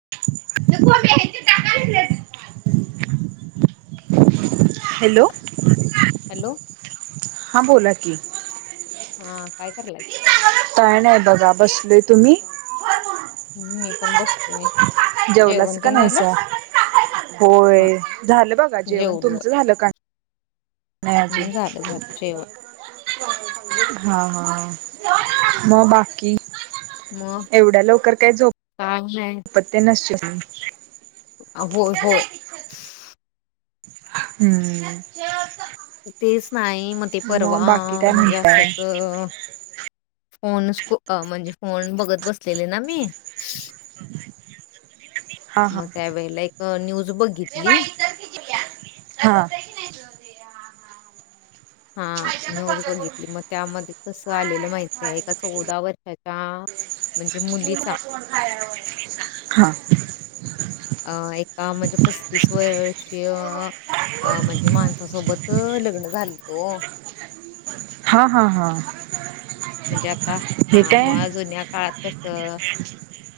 [inaudible] Hello hello [unintelligible] हां बोला की, हा काय करायला, बसले तुम्ही, हम्म मी पण बसलोय जेवलाच का नाही सा हा होय झालं बघा जेवण जेवलो तुमचं झालं का नाही अजून हम्म झालं झालं जेवण [unintelligible] हा हा म बाकी मग एवढ्या लवकर काय काय नाही झोप [inaudible] हा [unintelligible] होय होय [unintelligible] हम्म तेच नाही मग ते परवा मग बाकी काय म्हणजे असंच म्हणताय [unintelligible] फोन म्हणजे फोन बघत बसलेले ना मी, हा हा मग त्या वेळला एक अ न्यूज - ज बघितली हा हा हा न्यूज बघितली मग त्यामध्ये कसं आलेलं माहित आहे एका चौदा वर्षाच्या म्हन [inaudible] हा अ एका म्हणजे पस्तीस वर्षीय अ म्हणजे माणसासोबत लग्न झालं तो ओ हा हा हा म्हणजे आता हे हा काय मग जुन्या काळात कस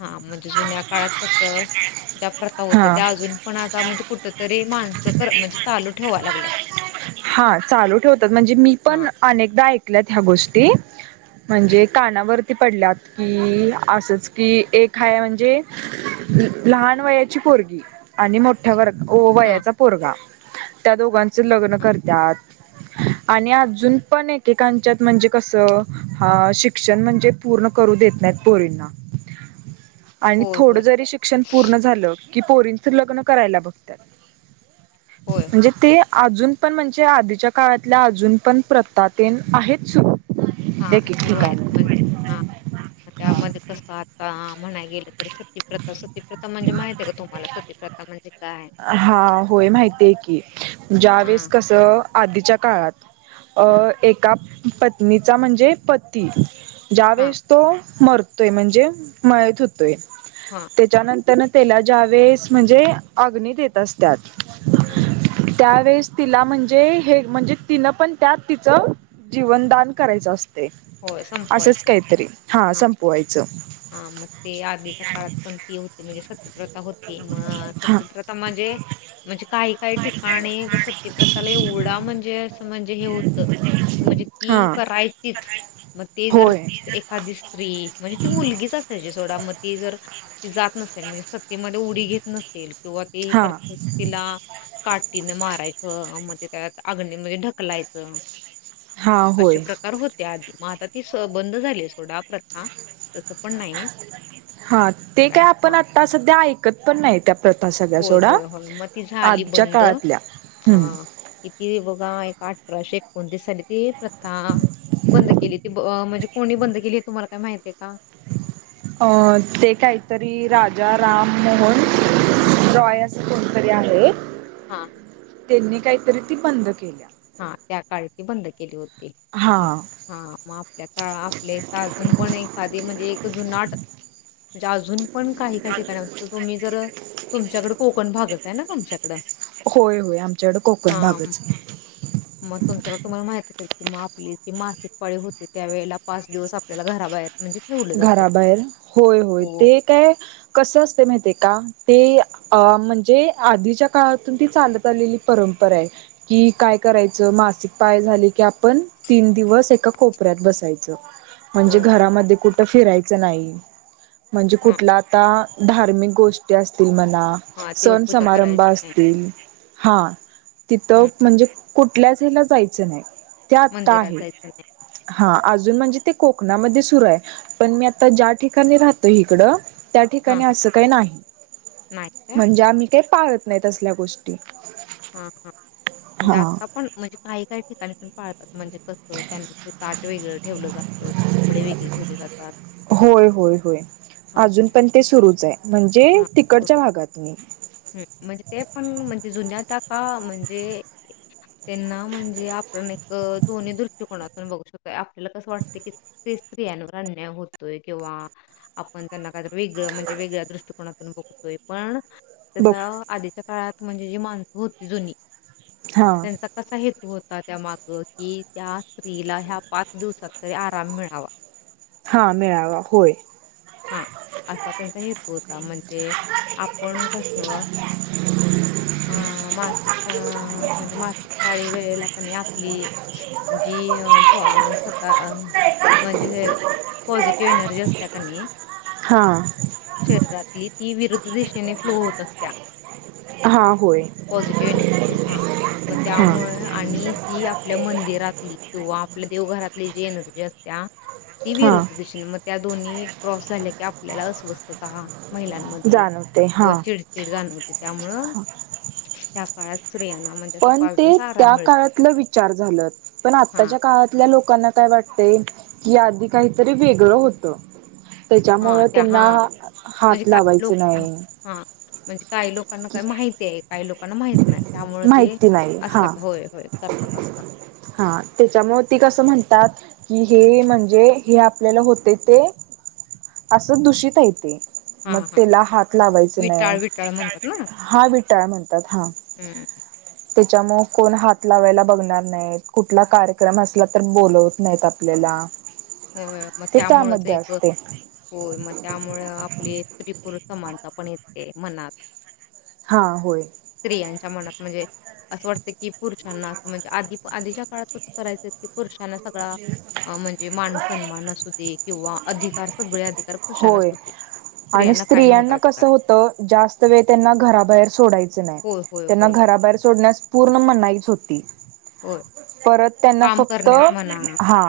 हा म्हणजे जुन्या काळात कसं प्रथा होत्या हा त्या अजून पण - कुठ तरी माणसं खर म्हणजे चालू ठेवा लागल्यात हा चालू ठेवतात म्हणजे मी पण हां, अनेकदा ऐक ल्यात ह्या गोष्टी म्हणजे कानावरती पडल्यात की असच कि एक ह म्हणजे लहान वयाची पोरगी आणि मोठ्या व या - हां, वयाचा पोरगा त्या दोघांच लग्न हां. कर - त्यात आणि अजून पण एकेकांच्यात म्हणजे कसं ह शिक्षण म्हणजे पूर्ण करू देत नाहीत पोरींना आणि होय, थोडं होय. जरी शिक्षण पूर्ण झालं कि पोरींचं लग्न करायला बघत्यात होय, होय. म्हणजे ते अजून पण म्हणजे आधीच्या काळातल्या अजून पण प्रतातेन आहेत सुरू हा एक एक सुरू आहेत ठिकाणी म्हण हा त्यामध्ये कस - [unintelligible] म्हणायला गेल तर सतीप्रथा सतीप्रथा म्हणजे माहित आहे का तुमला सतीप्रथा म्हणजे का हा होय माहिती आहे की ज्या वेळेस हां, कसं आधीच्या काळात अ हां, एका - पत्नीचा म्हणजे पती हां, ज्यावेेळेस तो मर - तोय म्हणजे मयत होतोय हां, तेच्यानंत - तेनं त्याला जावेस म्हणजे अग्नी देत असत्यात हम त्यावेेळेस तिला म्हणजे हे म्हणजे तिनं पण त्यात तिचं जीवनदान करायचं अस - तय होय, असंच संपवायचं. काहीतरी हा संपवायचं हा मग ते आधीच्या काळात पणती होते. [unintelligible] प्रथा होती मग हा सत्यप्रथा म्हणजे म्हणजे काही काही ठिकाणी सत्यप्रथाला एवढा म्हणजे म्हणजे हा ती करायचीच म ते जर होय एखादी स्री म्हणजे सोडा म ती जर ती जात नसेल म्हणजे सत्तेमध्ये उडी घेत नसेल सुव ती ह हा करते तिला काटीन. मारायचं मगज त्यात अगणी म्हणजे ढकलायचं हा अशे होय प्रकार होते आधी मग आता ती स बंद झाली सोडा प्रथा [inaudible] पण नाहीये, हा ते काय आपण हा, आता सध्या ऐकत पण नाही त्या प्रथा सगळ्या होय सोडा होय होय म ती झाली आजच्या बंद, काळातल्या हम्म हा कितीला बघा ती एक अठराशे एकोणतीस प्रथा बंद केली म्हणजे कोणी बंद केली तुम्हाला काय माहितीये का आ अ ते काहीतरी राजा राम मोहन रॉय असं कोणतरी आहे. हा त्यांनी काहीतरी ते बंद केली. हा त्या काळची बंद केली होती. हा मग हा मग आपल्या काळ आपले तर अजून पण एखादी म्हणजे एक जुनाट म्हणजे अजून पण काही काही ठिकाण तुम्ही जर तुमच्याकड कोकण भागत आहे ना तुमच्याकड होय होय आमच्याकडे कोकण हा. भागच मग तुमच्याकडे तुम्हाला माहिती किंवा आपली जी मासिक पाळी होते त्या वेळेला पाच दिवस आपल्याला घराबाहेर म्हणजे ठेवलं जातं. घराबाहेर होय होय हो. ते काय कस असते माहितय का? ते म्हणजे आधीच्या काळातून ती चालत आलेली परंपरा आहे की काय करायचं मासिक पाळी पाय झाले की आपण तीन दिवस एका कोपऱ्यात बसायचं. म्हणजे होय. घरामध्ये कुठ तर फिरायचं नाही. म्हणजे हां कुठला आता? धार्मिक गोष्टी असतील म्हण हां सण देवपूजा समारंभ करायची नाही. असतील हा तिथ हं म्हणजे कुठल्याच हेला जायचं नाही. त्या आता मंदिरात आहे जायचं नाही. हा अजून म्हणजे ते कोकणामध्ये सुरू आहे. पण मी आता ज्या ठिकाणी राहतो इकडं त्या हां ठिकाणी हां असं काही नाही नाही काय? म्हणजे आम्ही का पाहत नाही तसल्या गोष्टी हा हा म्हणजे हा आता पण म्हणजे काही काही ठिकाणी पण पाळतात म्हणजे कसं त्यांचं ताट वगरं ठेवलं जातं कपडे वगरे ठेवले जातात होय होय होय हां अजून पण ते सुरूच आहे म्हणजे हां तिकडच्या बरोबर. भागात म हं म्हणजे ते जुूनजात का म्हणजे त्यांना म्हणजे आपण एक दोन्ही दृष्टकोनातून बघू शकतोय आपल्याला कसं वाटत कि ते स्त्रियांवर अन्याय होतोय किंवा आपण त्यांना काहीत वेगळ म्हणजे वेगळ्या दृष्टिकोनातून बघतोय पण बघ त्यास आधीच्या काळात म्हणजे जे माण [inaudible] होती जुनी हा [inaudible] त्यांचा कसा हेतू होत [inaudible] त्या माग कि त्या स्त्रीला ह्या पाच दिवसात तरी आराम मिळावा [inaudible] हा मिळावा होय [inaudible] हा असा त्यांचा हेतू होता म्हणजे आपण कस अ मासिक म्हणजे मासिक पाळी वेळेला कनाय आपली जी अ स्वतः म्हणजे [inaudible] पॉझिटिव्ह एनर्जी असत कानाई [inaudible] हा शरीरातली ती विरुद्ध [inaudible] दिशेने फ्लो होत असत्या हा होय पझिटिव एनर्जी हा मग हा त्यामुळे आणि जी आपल्या मंदिरातली किं आपल्या [inaudible] व घरातली जे न जे असत [inaudible] ती हा विरुद्ध दिशेने म [inaudible] दोन्ही क्रॉस झालं की आपल्याला अस्वस्थता [inaudible] महिलांमध्ये जाणवते हा किंवा चिडचिड जाणवते [inaudible] त्यामुळं [inaudible] त्याकाळात [inaudible] पण ते त्या काळातलं विचार झालं पण हां, आत्ताच्या काळातल्या लोकांना काय वाटते- कि आधी काहीतरी वेगळं होत- हां. त्याच्यामुं त्या त्यांना हां. म्हणजे हात का लावायच लोक नाही- हां. म्हणजे काही लोकांना काही माहिती आहे काही लोकांना माहित नाही त्यामुळे ते माहिती नाही हा असतात होय होय करतात असतात- कि हे म्हणजे हे आपल्याला होते ते असं दूषित हाय येते- हां, मग हां. त्याला हात लावायच नाही- विटाळ, विटाळ म्हणतात ना? हा विठाळ म्हणतात हा- हं. त्याच्यामुळे कोण हात लावायला बघणार नाहीत कुठला कार्यक्रम असला तर बोलवत नाहीत आपल्याला- होय मग ते त्यामुळेच त्यामध्ये एक असते होय, मग त्यामुळे आपली स्त्री पुरुष समानता पण येते मनात हा होय स्त्रियांच्या मनात म्हणजे? असं वाटतं की पुरुषांना अस म्हणजे आधी आधीच्या काळात कसं करायचं की पुरुषांना म्हणजे मान सन्मानस हो दे किंवा अधिकार सगळे अधिकार पुरुषांनाच होय होते आणि स्त्रियांना काय नव्हता स्त्रियांना अधिकार. कसं होतं जास्त वेळ त्यांना घराबाहेर सोडायचं होय, होय. त्यांना बरोबर. घराबाहेर सोड पूर्ण मनाईच होती. ते होय. परत त्यांना काम फक्त करण्यास म्हणा हा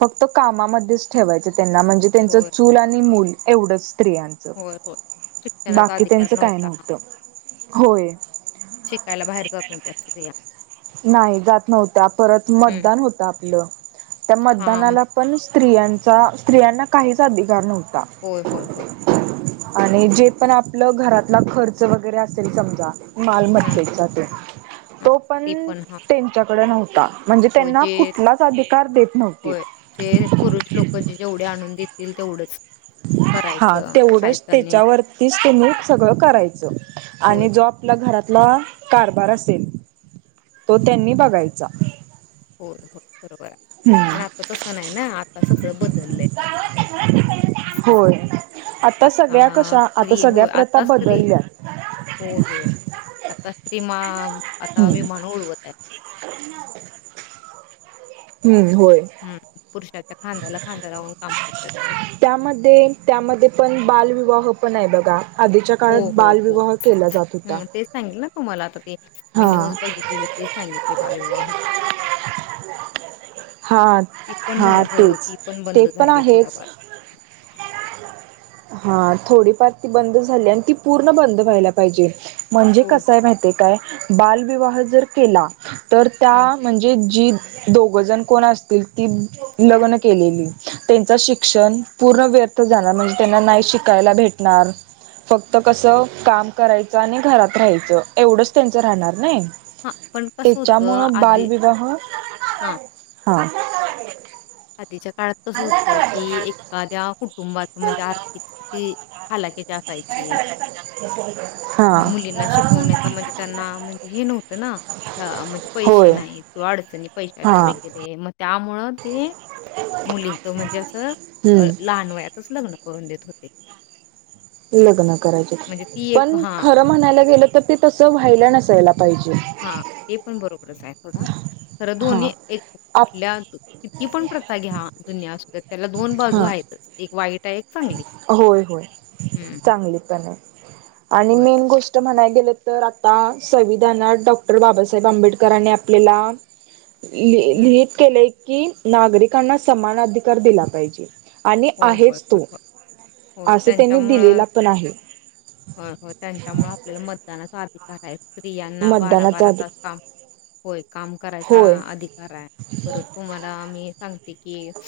फक्त कामामध्ये ठेवायचें त्यांना म्हणजे त्यांच होय चूल आणि मूल एवढंच स्त्रियांच होय होय शिक्षणाचा बाकी अधिकार त्यांच काय नव्हता नव्हत होय. शिकायला बाहेर जात नव्हत्या स्रिया नाही जात नव्हत्या परत हम्म मतदान होत आपलं त्या हा म- मतदानाला पण स्त्रियांचा स्त्रियांना काहीच अधिकार नव्हता. होय होय होय. आणि जे पण आपलं घरातला खर्च वगैरे असेल समजा हा मालमत्तेचा ते हा तो ते पण हा त्यांच्या कडे नव्हता. म्हणजे हो त्यांना जे कुठलाच अधिकार देत नव्हती. हो जे पुरुष लोक जे जेवढे आणून देत तेवढंच हा करायचं तेवढच खायचं आणि त्याच्यावरतीच त्यांनी सगळं करायचं होय आणि जो आपल्या घरात कारभार असेल तो त्यांनी बघायचा. हो हो बरोबर. पण हम्म आता तस नाही ना, आता सगळं बदललंय. होय. आता सगळ्या कशा, आता स्त्री सगळ्या होय प्रथा आता स्त्री बदलल्या. कतिमा [unintelligible] आता विही हम्म. माणू उडवत आहे [unintelligible] हम्म. होय. हम्म पुरुष त्यामध्ये त्यामध्ये पण बाल व हो पण आहे बघा. आधीच्या हो काळात हो बालविवाह केला जात होता. तु मला तर ते मी हा न्यूज बघितलेली तीच सांगितली बालविवाहात हा ती पण झा हा हो तेच ती पण ते बंद झाली आहेच थोडाफार हा थोडीफार ती बंद झाली आणि ती पूर्ण बंद व्हायला पाहिजे. म्हणजे होय, होय. कसय माहिती काय बालविवाह जर केला. तर त्या हं. म्हणजे जी दो गजन कोण असतील ती लग्न केलेली त्यांचं शिक्षण पूर्ण व्यर्थ जाणार म्हणजे त्यांना नाही शिकायला भेटणार फक्त कसं काम करायचं आणि घरात राहायचं एवढंच त्यांचं राहणार नाही. हा पण कसं होतं त्याच्यामुळं आधी बालविवाह हा हा अध च काळात कसं होतं की एखाद्या कुटुंबात म्हणजे आर्थिक स्ि हालाक्याची असायची हा मुलींना शिकवण्याचा म्हणजे त्यांना म्हणजे हे नव्हतं ना म्हणजे पैसे होय नाही किंवा अडचणी हा पैशाच्या वगैरे मग त्यामुळं ते मुलींचं म्हणजे असं हम्म लहान वयातच लग्न करून देत होते. लग्न कराय म्हणजे ती एक पण हां. खर म्हणायला गेलं तर ते तस व्हायलं नायला पाहिजे. हा ते पण बरोबरच आहे थोडा ख हा दोन्ही एक आप कुठल्या किती पण प्रथा घ्या जुनिया त्याला दोन बाजू हा आहेतच एक वाईट आहे, एक चांगली. होय होय हं, हं. चांगली पण आहे. ह आणि होय. मेन गोष्ट म्हणायली. गेलं तर आता संविधानात डॉक्टर बाबासाहेब आंबेडकरने आपल्याला ल हं. लिित केले. कि नागरिकांना समान अधिकार दिला पाहिजे. आणि होय, होय, आहेच. होय, होय. असं त्यांनी दिलेला पण आहे हो हो त्यांच्यामुळे आपल्याला मतदाना साधिक आहे स्त्रियांना बारा मतदानाचा बारा अधिक तास काम होय काम करायचा होय अधिकार आहे परत तुम्हाला मी सांग क क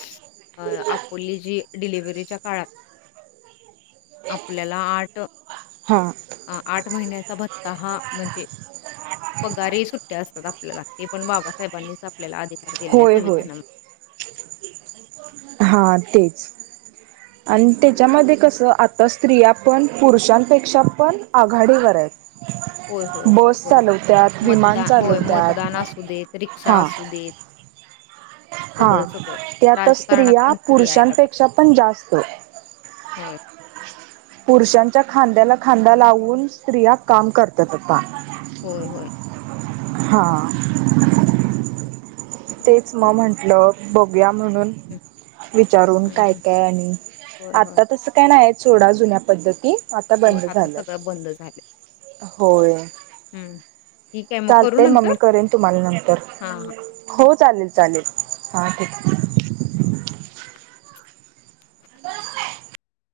अ आप पोली जी डिलिवरीच्या काळात अपल्याला आठ हा अ आठ महिन्याचा भ ता ह म्हणजे पगारी सुट्टया असतात. लागते पण बाबासाहेबांनीच आपल्याला आधि कार दिलाय होय होय संविधानाम हा तेच आणि तेच्यामध्ये कसं आ तर स्त्रिया पण पुरुषांपेक्षा पण आघाडीवर आहेत. होय होय होय बस बरोबर चालवत्यात विमान मतदान होय चालवत्यात मतदान असू देत रिक्षा हा असू देत हा सगळं, सगळं. त्या आता राजकारणात स्त्रिया पण आहेत आता. पुरुषांपेक्षा पण जास्त होय, पुरुषां च्या खांद्याला खांदा लावून स्त्रिया काम करतात आता. होय होय. हा. हं, तेच म म्हंटलं बघुया म्हणून विचारून हं, काय हं. काय आणि होय, होय, आता तस काय नाही सोडा जुन्या पद्धती आता होय. बंद झालय सगळं बंद झालंय. होय. हं. ठीक आहे करू चालते मग मी नंतर? करेन तुम्हाला नंतर हां, हां. हो चालेल. चालेल हां ठीक. [inaudible]